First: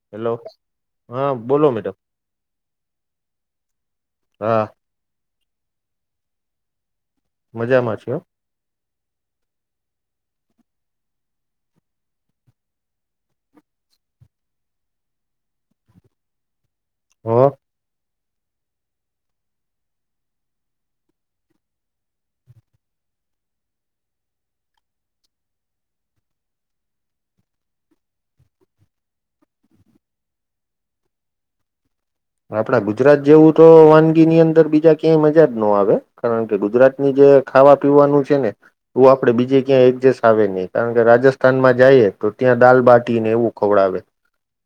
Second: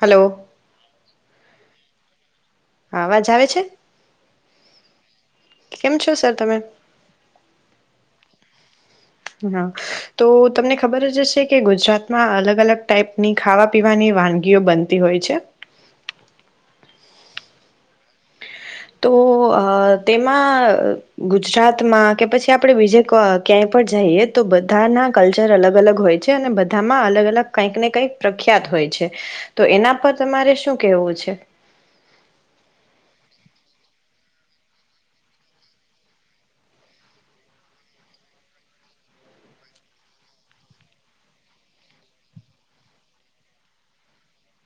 Hello hello, હા બોલો madam. હા, અવાજ આવે છે? હા કેમ છો સર, તમે? મજામાં છું, હા. હા, તો તમને ખબરજ હશે કે ગુજરાતમાં અલગ અલગ ટાઈપની ખાવા પીવાની વાનગીઓ બનતી હોય છે. હા. તો અ તેમાં ગુજરાતમાં કે પછી આપડે બીજે ક્યાંય પણ જઈએ, તો બધાના કલ્ચર અલગ અલગ હોય છે અને બધામાં અલગ અલગ કંઈક ને કંઈક પ્રખ્યાત હોય છે, તો એના પર તમારે શું કેહેવું છે? આપડા ગુજરાત જેવું તો વાનગીની અંદર બીજા ક્યાંય મજા જ ન આવે, કારણ કે ગુજરાતની જે ખાવા પીવાનું છે ને એવું આપડે બીજે ક્યાંય એડજસ્ટ આવે નઈ, કારણ કે રાજસ્થાનમાં જઈએ તો ત્યાં દાલ બાટી ને એવું ખવડાવે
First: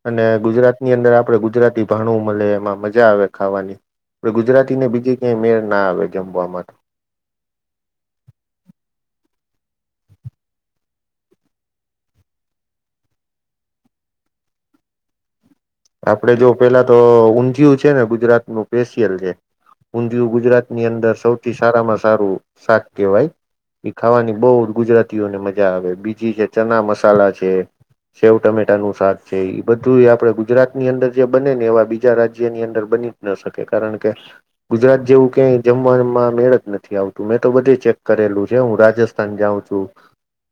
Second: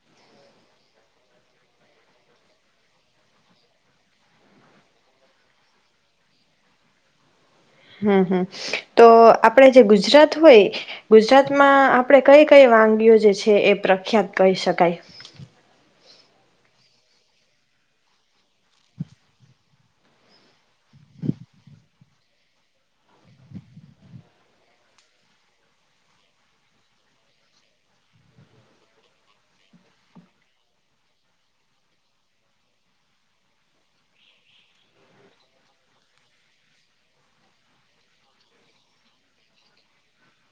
અને ગુજરાતની અંદર આપડે ગુજરાતી ભાણું મળે એમાં મજા આવે ખાવાની, પણ ગુજરાતી ને બીજી કઈ મેળ ના આવે જમવાવામાં. હમ્મ, હમ્મ તો આપડ જે ગુજરાત હોય, ગુજરાતમાં આપડે કઈ કઈ વાનગીઓ જે છે, એ પ્રખ્યાત કહી શકાય? આપડે જો પેલા તો ઊંધિય છે ને ગુજરાતનું સ્પેશિયલ છે. ઊંધિયું ગુજરાત ની અંદર સૌથી સારામાં સારું શાક કેહેવાય ખાવાની બહ ગુજરાતીઓને મજા આવે, બીજી છે ચના મસાલા છે, સેવ ટમેટાનું શાક છે, એ બધું આપડે ગુજરાત ગુજરાત. ની અંદર જે બને ને એવા બીજા રાજ્યની અંદર બનીજ ન શકે, કારણકે ગુજરાત જેવું કય જમવાવામાં મેળજ નથી આવતું. મેં તો બધે ચેક કરેલું છે, હું રાજસ્થાન જાઉં છું,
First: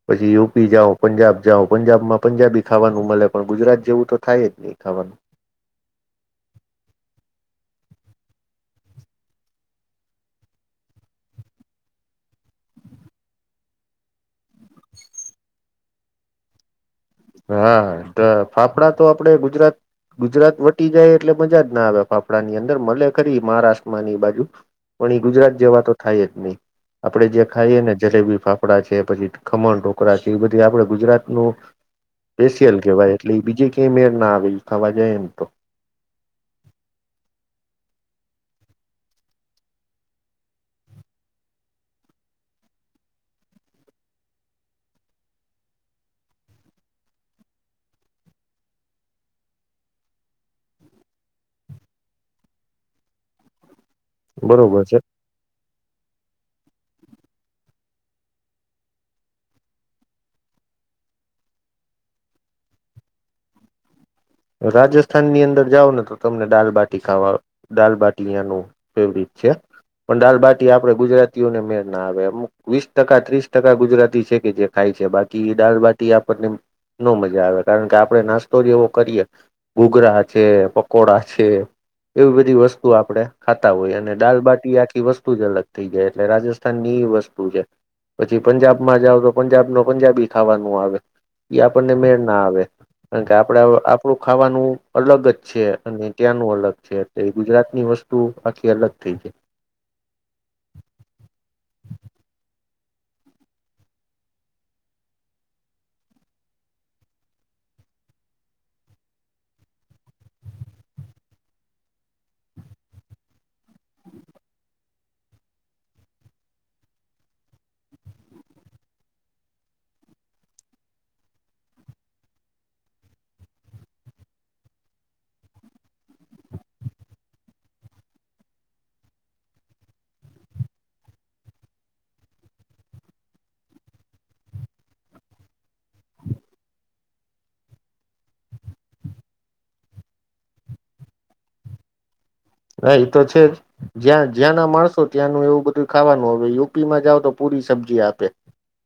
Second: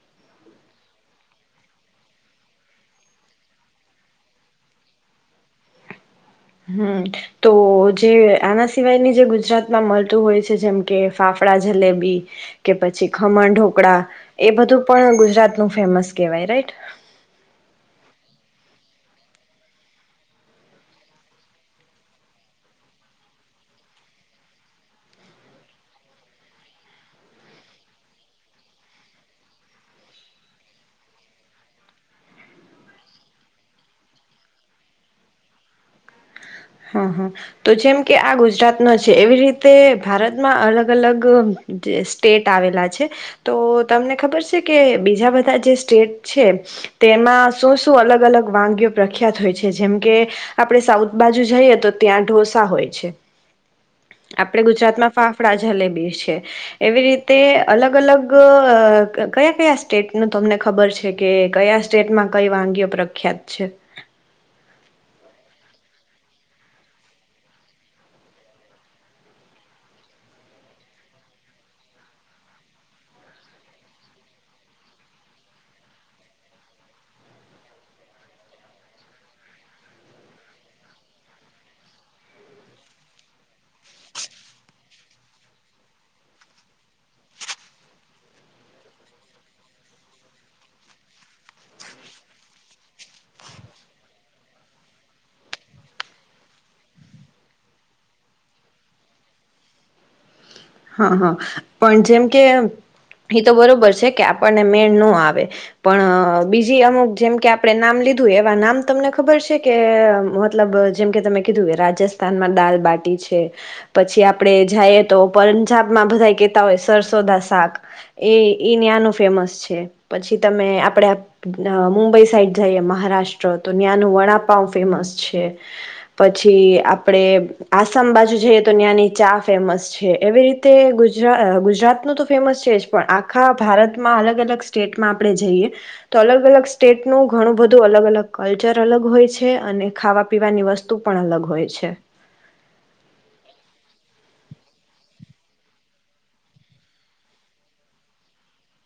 પછી યુપી જાઉં, પંજાબ જાઉં, પંજાબમાં પંજાબી ખાવાનું મળે, પણ ગુજરાત જેવું તો થાયજ નઈ, ખાવાનું. હમ્મ, તો જે આના સિવાયની જે ગુજરાતમાં મળતું હોય છે, જેમ કે ફાફડા જલેબી કે પછી ખમણ ઢોકળા એ બધું પણ ગુજરાતનું ફેમસ કહેવાય, રાઈટ? હા, ફાફડા તો આપડે ગુજરાત ગુજરાત વટી જાય એટલે મજાજ ના આવે ફાફડા ની અંદર, મલે ખરી મહારાષ્ટ્રમાં ને એ બાજુ પણ એ ગુજરાત જેવા તો થાયજ નઈ, આપડે જે ખાઈએ ને જલેબી ફાફડા છે, પછી ખમણ ઢોકરા છે, એ બધી આપડ ગુજરાતનું સ્પેશિયલ કહેવાય, એટલે એ બીજી કઈ મેળ ના આવે એ ખાવા જાયને તો. હા, હા, તો જેમ કે આ ગુજરાતનો છે, એવી રીતે ભારતમાં અલગ અલગ સ્ટેટ આવેલા છે, તો તમને ખબર છે કે બીજા બધા જે સ્ટેટ છે, તેમાં શું શું અલગ અલગ વાનગીઓ પ્રખ્યાત હોય છે, જેમ કે આપડે સાઉથ બાજુ જઈએ તો ત્યાં ઢોસા હોય છે. આપડે બરોબર છે ગુજરાતમાં ફાફડા જલેબી છે, એવી રીતે અલગ અલગ કયા કયા સ્ટેટનું તમને ખબર છે કે કયા સ્ટેટમાં કઈ વાનગીઓ પ્રખ્યાત છે. રાજસ્થાનની અંદર જાવ ને તો તમને દાલબાટી ખાવા દાલબાટીનું ફેવરિટ છે, પણ દાલબાટી આપણે ગુજરાતીઓને મેળ ના આવે અમુક વીસ ટકા ત્રીસ ટકા ગુજરાતી છે કે જે ખાય છે બાકી દાલબાટી આપણને, ન મજા આવે કારણ કે આપડે નાસ્તો જેવો કરીએ. ઘૂઘરા છે પકોડા છે, એવી બધી વસ્તુ આપણે ખાતા હોય અને દાલબાટી આખી વસ્તુ જ અલગ થઈ જાય એટલે રાજસ્થાન ની એ વસ્તુ છે, પછી પંજાબમાં જાવ તો પંજાબ ન પંજાબી ખાવાનું આવે, એ આપણને મેળ ના આવે, કારણ કે આપડ આપડું ખાવાનું અલગ જ છે અને ત્યાંનું અલગ છે એ ગુજરાતની વસ્તુ આખી અલગ થઈ જાય. હા હા, પણ જેમ કે એ તો બરોબર છે કે આપણને મેણ ન આવે, પણ બીજી અમુક જેમ કે આપણે નામ લીધું એવા નામ તમને ખબર છે કે મતલબ જેમકે તમે કીધું રાજસ્થાનમાં દાલબાટી છે, પછી આપણેે જઈએ તો પંજાબમાં બધા કેતા હોય સરસોદા શાક, એ ઈ ના્યાનું ફેમસ છે, પછી તમે આપડે મુંબઈ સાઈડ જઈએ મહારાષ્ટ્ર તો ના્યાનું વડાપઉ ફેમસ છે, પછી આપડે આસામ બાજુ જઈએ તો ના્યાની ચા ફેમસ છે. છે એવી રીતે ગુજરા ગુજરાતનું તો ફેમસ છે જ પણ આખા ભારતમાં અલગ અલગ સ્ટેટમાં આપણે જઈએ, તો અલગ અલગ સ્ટેટનું ઘણું બધું અલગ અલગ કલ્ચર અલગ હોય છે અને ખાવા પીવાની વસ્તુ પણ અલગ હોય છે. હા એ તો છે જ જ્યાં જ્યાંના માણસો ત્યાંનું એવું બધું ખાવાનું હવે યુપીમાં જાવ તો પૂરી સબ્જી આપે,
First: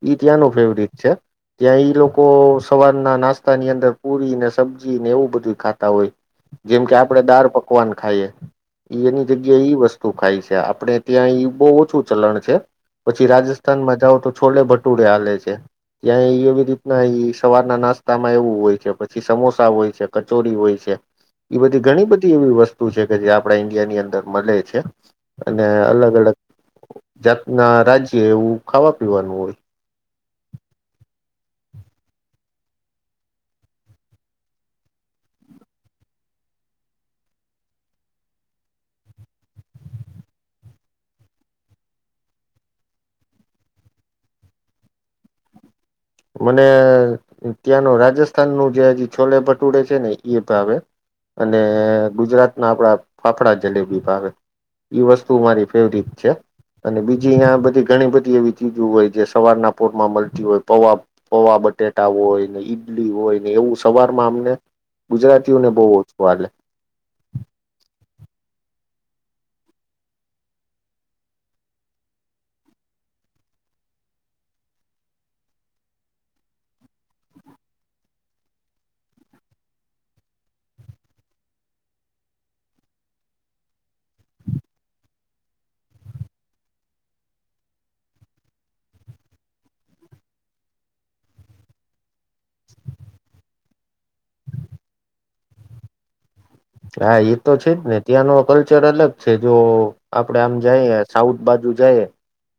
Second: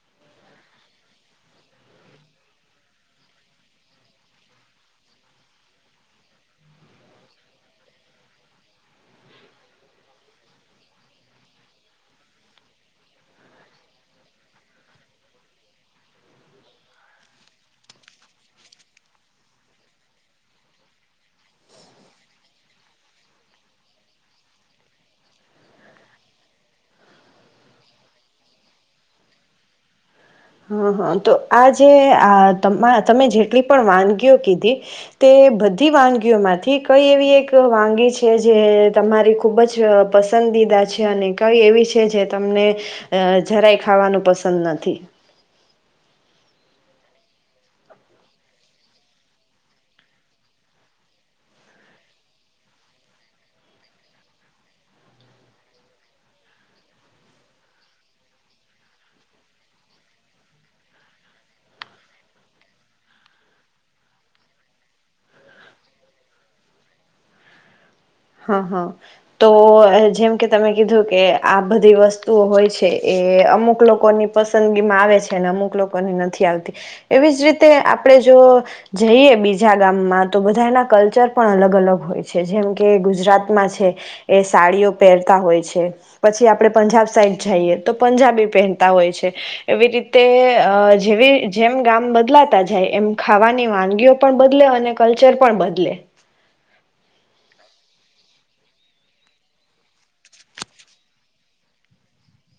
ઈ ત્યાંનું ફેવરિટ છે, ત્યાં ઈ લોકો સવારના નાસ્તાની અંદર પુરીને સબ્જીને એવું બધું ખાતા હોય, જેમ કે આપણે દાળ પકવાન ખાઈએ. એ એની જગ્યાએ ઈ વસ્તુ ખાય છે આપણે ત્યાં એ બહુ ઓછું ચલણ છે, પછી રાજસ્થાનમાં જાઓ તો છોલે ભટુડે હાલે છે, ત્યાં એ એવી રીતના સવારના નાસ્તામાં એવું હોય છે પછી સમોસા હોય છે કચોરી હોય છે, એ બધી ઘણી બધી એવી વસ્તુ છે કે જે આપણા ઈન્ડિયા ની અંદર મળે છે, અને અલગ અલગ જાતના રાજ્ય એવું ખાવા પીવાનું હોય. હ હા તો આ જે આ તમે જેટલી પણ વાનગીઓ કીધી, તે બધી વાનગીઓમાંથી કઈ એવી એક વાનગી છે જે તમારી ખૂબ જ પસંદીદા છે અને કઈ એવી છે જે તમને, જરાય ખાવાનું પસંદ નથી. મને ત્યાંનું રાજસ્થાન ન જે હજી છોલે ભટુડે છે ને એ ભાવે, અને ગુજરાતના આપડા ફાફડા જલેબી ભાવે, ઈ વસ્તુ મારી ફેવરિટ છે, અને બીજી અહીંયા બધી ઘણી બધી એવી ચીજો હોય જે સવારના પોરમાં મળતી હોય પવાબ પવા બટેટા હોય ને ઈડલી હોય ને એવું સવારમાં અમને ગુજરાતીઓને બહુ ઓછું વાલેે. હા હા, તો જેમ કે તમે કીધું કે આ બધી વસ્તુઓ હોય છે એ અમુક લોકોની પસંદગીમાં આવે છે ને અમુક લોકોની નથી આવતી, એવી જ રીતે આપડે જો જઈએ બીજા ગામમાં તો બધા એના કલ્ચર પણ અલગ અલગ હોય છે જેમ કે કે ગુજરાતમાં છે, એ સાડીઓ પહેરતા હોય છે, પછી આપડે પંજાબ સાઈડ જઈએ તો પંજાબી પહેરતા હોય છે, એવી રીતે જેવી જેમ ગામ બદલાતા જાય એમ ખાવાની વાનગીઓ પણ બદલે અને કલ્ચર પણ બદલે. હા એ તો છે જ ને ત્યાંનો કલ્ચર અલગ છે જો આપડે આમ જઈએ સાઉથ બાજુ જઈએ,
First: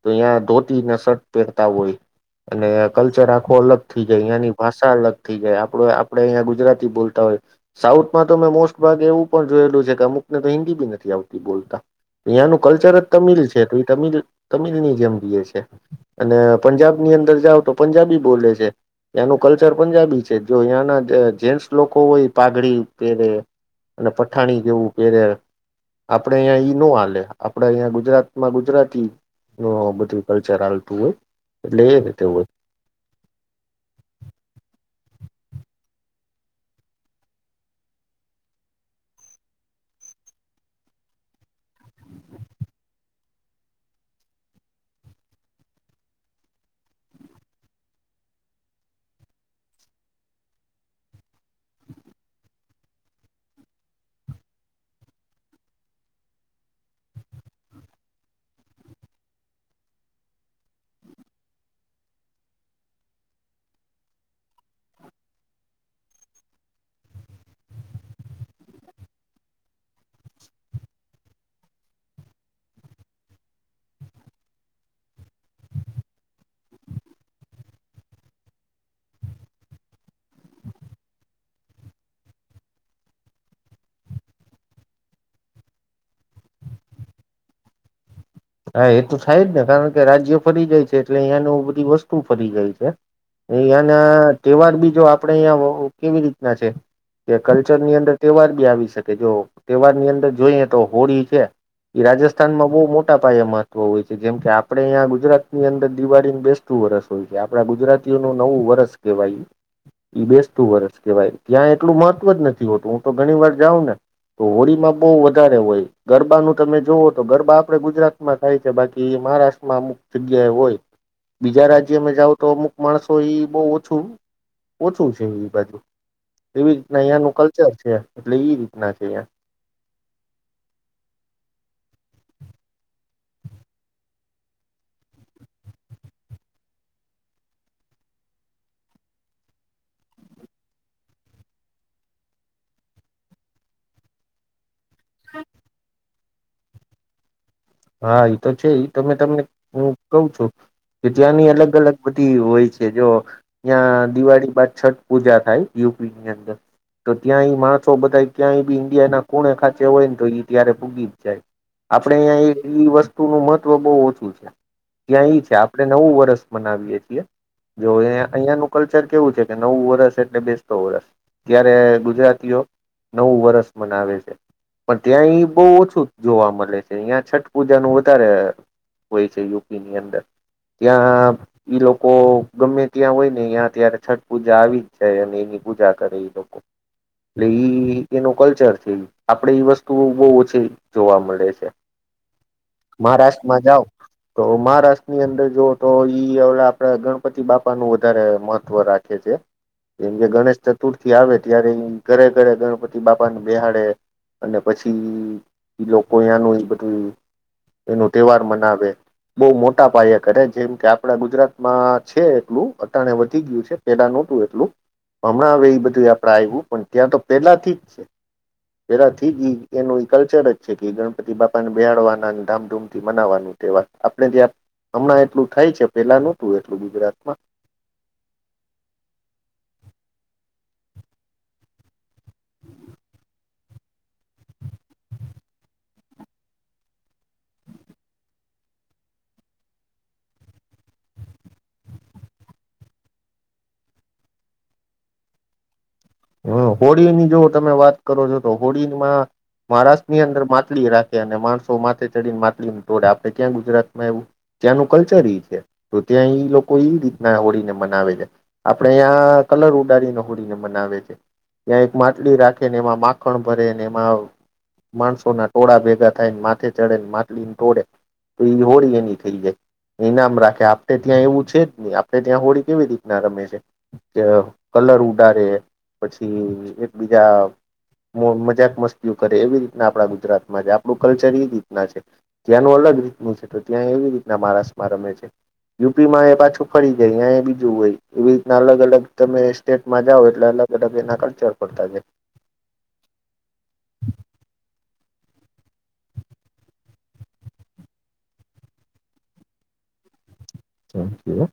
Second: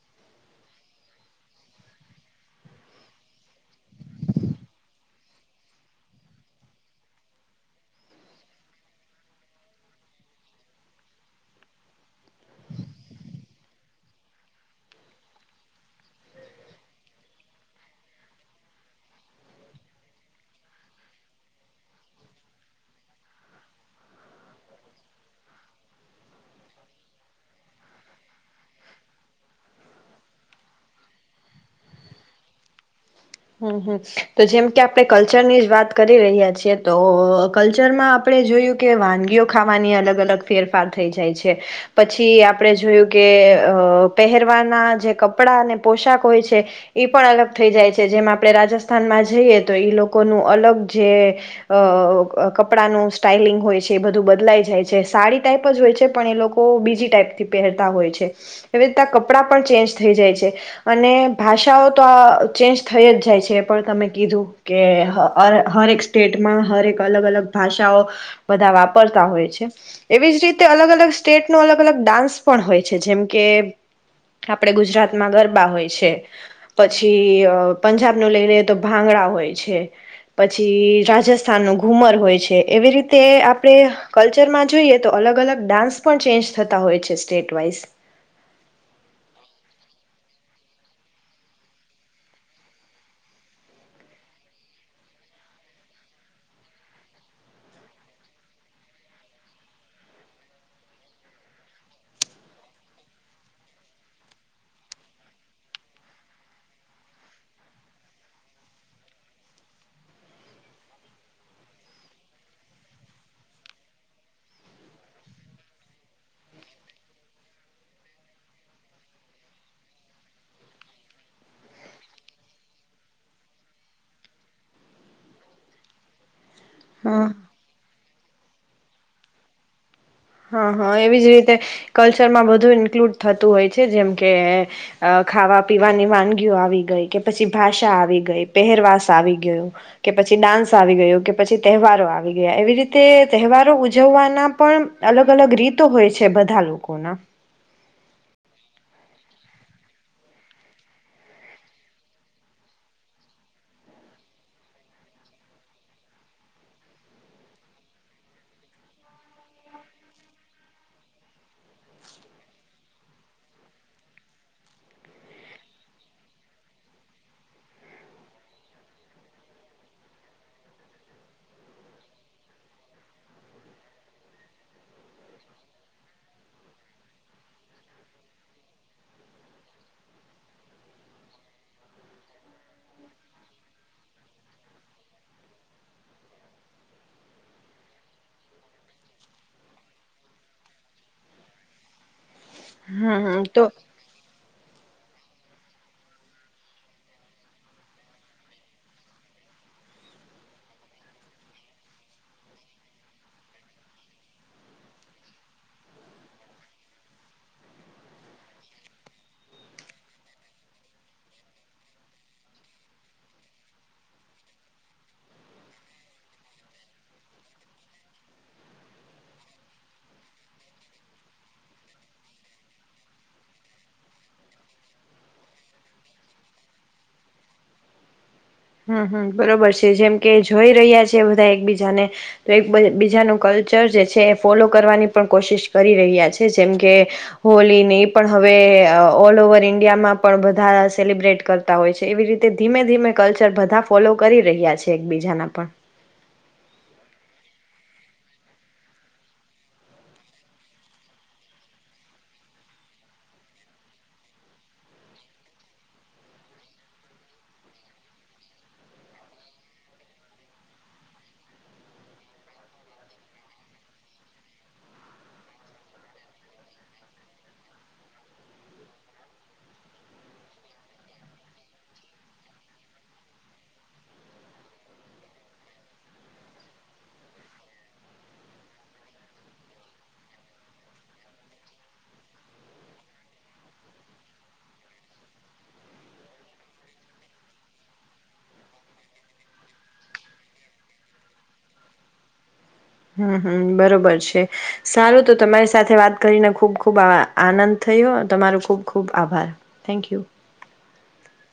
તો તહીં ધોતી ના શર્ટ પહેરતા હોય, અને કલ્ચર આખો અલગ થઈ જાય અંની ભાષા અલગ થઇ જાય આપડ આપડે અહીંયા ગુજરાતી બોલતા હોય, સાઉથમાં તો મેમે મોસ્ટ ભાગે એવું પણ જોયેલું છે કે અમુક ને તો હિન્દી બી નથી આવતી બોલતા, યાંનું કલ્ચર જ તમિલ છે તો એ તિલ તમિલ ની જેમ જએ છે, અને પંજાબ ની અંદર જાાવ તો પંજાબી બોલે છે, ત્યાંનું કલ્ચર પંજાબી છે જો યાંના જેન્ટ્સ લોકો હોય પાઘડી પેરે. અને પઠાણી જેવું પેરે, આપણે અહીંયા ઈ ન હાલે, આપણે અહીંયા ગુજરાતમાં ગુજરાતી ન બધું કલ્ચર ચાલતું હોય એટલે એ રીતે હોય. હમ હમ તો જેમ કે આપણે કલ્ચરની જ વાત કરી રહ્યા છીએ તો કલ્ચરમાં આપણે જોયું કે વાનગીઓ ખાવાની અલગ અલગ ફેરફાર થઈ જાય છે, પછી આપણે જોયું કે અ પહેરવાના જે કપડાં અને પોશાક હોય છે, એ પણ અલગ થઈ જાય છે. જેમ આપણે રાજસ્થાનમાં જઈએ તો એ લોકોનું અલગ જે, કપડાનું સ્ટાાઈલિંગ હોય છે એ બધું બદલાઈ જાય છે સાડી ટાઈપ જ હોય છે પણ એ લોકો બીજી ટાઈપથી પહેરતા હોય છે, એવી રીના કપડાં પણ ચેન્જ થઈ જાય છે, અને ભાષાઓ તો આ ચેન્જ થઈ જ જાય છે એ પણ તમે કીધું કે હરેક સ્ટેટમાં હરેક અલગ અલગ ભાષાઓ, બધા વાપરતા હોય છે, એવી જ રીતે અલગ અલગ સ્ટેટનો અલગ અલગ ડાન્સ પણ હોય છે જેમ કે આપણે ગુજરાતમાં ગરબા હોય છે, પછી પંજાબનું લઈ લઈએ તો ભાંગડા હોય છે, પછી રાજસ્થાનનું ઘૂમર હોય છે એવી રીતે આપણે કલ્ચરમાં જોઈએ તો અલગ અલગ ડાન્સ પણ ચેન્જ થતા હોય છે સ્ટેટ વાઈઝ. હા એ તો થાય જ ને કારણ કે રાજ્ય ફરી જાય છે એટલે અહિયાયાનું બધી વસ્તુ ફરી જાય છે, અહિયાંના તહેવાર બી જો આપણેે અહિયાં કેવી રીતના છે, કે કલ્ચરની અંદર તહેવાર બી આવી શકે જો તહેવાર ની અંદર જોઈએ તો હોળી છે, એ રાજસ્થાનમાં બહ મોટી મહત્વ હોય છે જેમ કે આપણેહીં ગુજરાત ની અંદર દિવાળીને બેસતું વરસ હોય છે આપણા ગુજરાતીઓનું નવું વરષ કહેવાય, બેસતું વરષ કહેવાય ત્યાં એટલું મહત્વ જ નથી હોતું હું તો ઘણી વાર જાઉં ને, તો હોળીમાં બહુ વધારે હોય ગરબાનું તમે જોવો તો ગરબા આપે ગુજરાત માં થાય છે, બાકી મહારાષ્ટ્રમાં અમુક જગ્યાએ હોય. બીજા રાજ્યમાં જાવ તો અમુક માણસો એ બો ઓછું, ઓછું છે એ બાજુ એવીજ રીતના હા અહિયાનું કલ્ચર છે. એટલે એ રીતના છે, અહીંયા હા હા એવીજ રીતે કલ્ચરમાં બધું ઈન્ક્લુડ થતું હોય છે, જેમકે ખાવા પીવાની વાનગીઓ આવી ગઈ, કે પછી ભાષા આવી ગઈ, પહેરવાસ આવી ગય, કે પછી ડાન્સ આવી ગયું, કે પછી તહેવારો આવી ગયા, એવી રીતે તહેવારો ઉજવવાના પણ અલગ અલગ રીતો હોય છે. છે બધા લોકોના હા, એતો છે તમે તમને હું કહું છું કે ત્યાંની અલગ અલગ બધી હોય છે, જો ત્યાં દિવાળી બાદ છઠ પૂજા થાય યુપની અંદર, તો ત્યાં માણસો બધા ક્યાંય બી ઈન્ડિયા ના કોણે ખાચે હોય ને તો એઈ ત્યારે ભૂગી જ જાય. આપડે અહીં એ ઈ વસ્તુનું મહત્વ બો ઓછું છે, ત્યાં ઈ છે આપડે નવું વરષ મનાવીય છીએ, જો અહીંયાનું કલ્ચર કેવું છે કે નવું વર્ષ એટલે બેસતો વરસ ત્યારે ગુજરાતીઓ નવું વરષ મનાવે છે, પણ ત્યાં ઈ બો ઓછું જોવા મળે છે. અહીં છઠ પૂજાનું વધારે હોય છે, યુપી ની અંદર. ત્યાં ઈ લોકો ગમે ત્યાં હોય ને ત્યાં ત્યારે છઠ પૂજા આવી જ જાય અને એની પૂજા કરે ઈ લોકો, એટલે ઈ એનું કલ્ચર છે, આપડે વસ્તુઓ બો ઓછી જોવા મળે છે. હમ હમ મહારાષ્ટ્રમાં તો જાઓ તો મહારાષ્ટ્રની અંદર જોુઓ તો ઈ હ આપડા ગણપતિ બાપાનું વધારે મહત્ત્વ રાખે છે, જેમકે ગણેશ ચતુર્થી આવે ત્યારે એમ ઘરે ઘરે ગણપતિ બાપાને બેહાડે અને પછી એ લોકો એનું એ નુંએ બધું એનું તહેવાર મનાવે, બો મોટા પયા કરે જેમકે આપડા ગુજરાતમાં છે એટલું અત્યારે વધી ગયું છે, પેલા નતું એટલું હમણાં હવે એ બધું આપ આવ્યું પણ ત્યાં તો પેલાથી જ છે, પેલાથીજ એનું કલ્ચર જ છે કે ગણપતિ બાપાને બેહડવાના ધામધૂમ થી મનાવવાનું તહેવાર આપડે ત્યાં હમણાં એટલું થાય છે, પેલા નતું એટલું ગુજરાતમાં હમ્મ, હમ્મ બરોબર છે જેમકે જોઈ રહ્યા છે બધા એકબીજાને, તો એક બીજાનું કલ્ચર જે છે એ ફોલો કરવાની પણ કોશિશ કરી રહ્યા છે, જેમકે હોલીને એ પણ હવે ઓલ ઓવર ઈન્ડિયામાં પણ બધા સેલિબ્રેટ કરતા હોય છે, એવી રીતે ધીમે ધીમે કલ્ચર બધા ફોલો કરી રહ્યા છે, એકબીજાના પણ હા, હોળીની જો તમે વાત કરો છો તો હોળીમાં મહારાષ્ટ્રની અંદર માટલી રાખે અને માણસો માથે ચડીને માટલી તોડે, આપડે ત્યાં ગુજરાતમાં એવું ત્યાંનું કલ્ચર છે તો ત્યાં લોકો એ રીતના હોળીને મનાવે છે, આપડે ત્યાં કલર ઉડાડીને હોળીને મનાવે છે. ત્યાં એક માટલી રાખે ને એમાં માખણ ભરે ને એમાં માણસોના ટોળા ભેગા થાયને માથે ચડે ને માટલીને ટોળે, તો એ હોળી એની થઈ જાય ઈનામ રાખે. આપડે ત્યાં એવું છે જ ની, આપડે ત્યાં હોળી કેવી રીતના રમે છે, કે કલર ઉડારે પછી એક બીજા મજાક મસ્તીઓ કરે એવી રીતના આપડા ગુજરાતમાં છે. આપડું કલ્ચર એ રીતના છે, ત્યાંનું અલગ રીતનું છે તો ત્યાં એવી રીતના મહારાષ્ટ્રમાં રમે છે. યુપીમાં એ પાછું ફરી જાય ત્યાં એ બીજું હોય. એવી રીતના અલગ અલગ તમે સ્ટેટમાં જાઓ એટલે અલગ [unintelligible] બેના કલ્ચર પડતા જાય. હમ્મ, હમ્મ, બરોબર છે. સારું તો તમારી સાથે વાત કરીને ખૂબ ખૂબ આનંદ થયો. તમારો ખુબ ખુબ આભાર, થેન્ક યુ. થેંક્યુંઅ.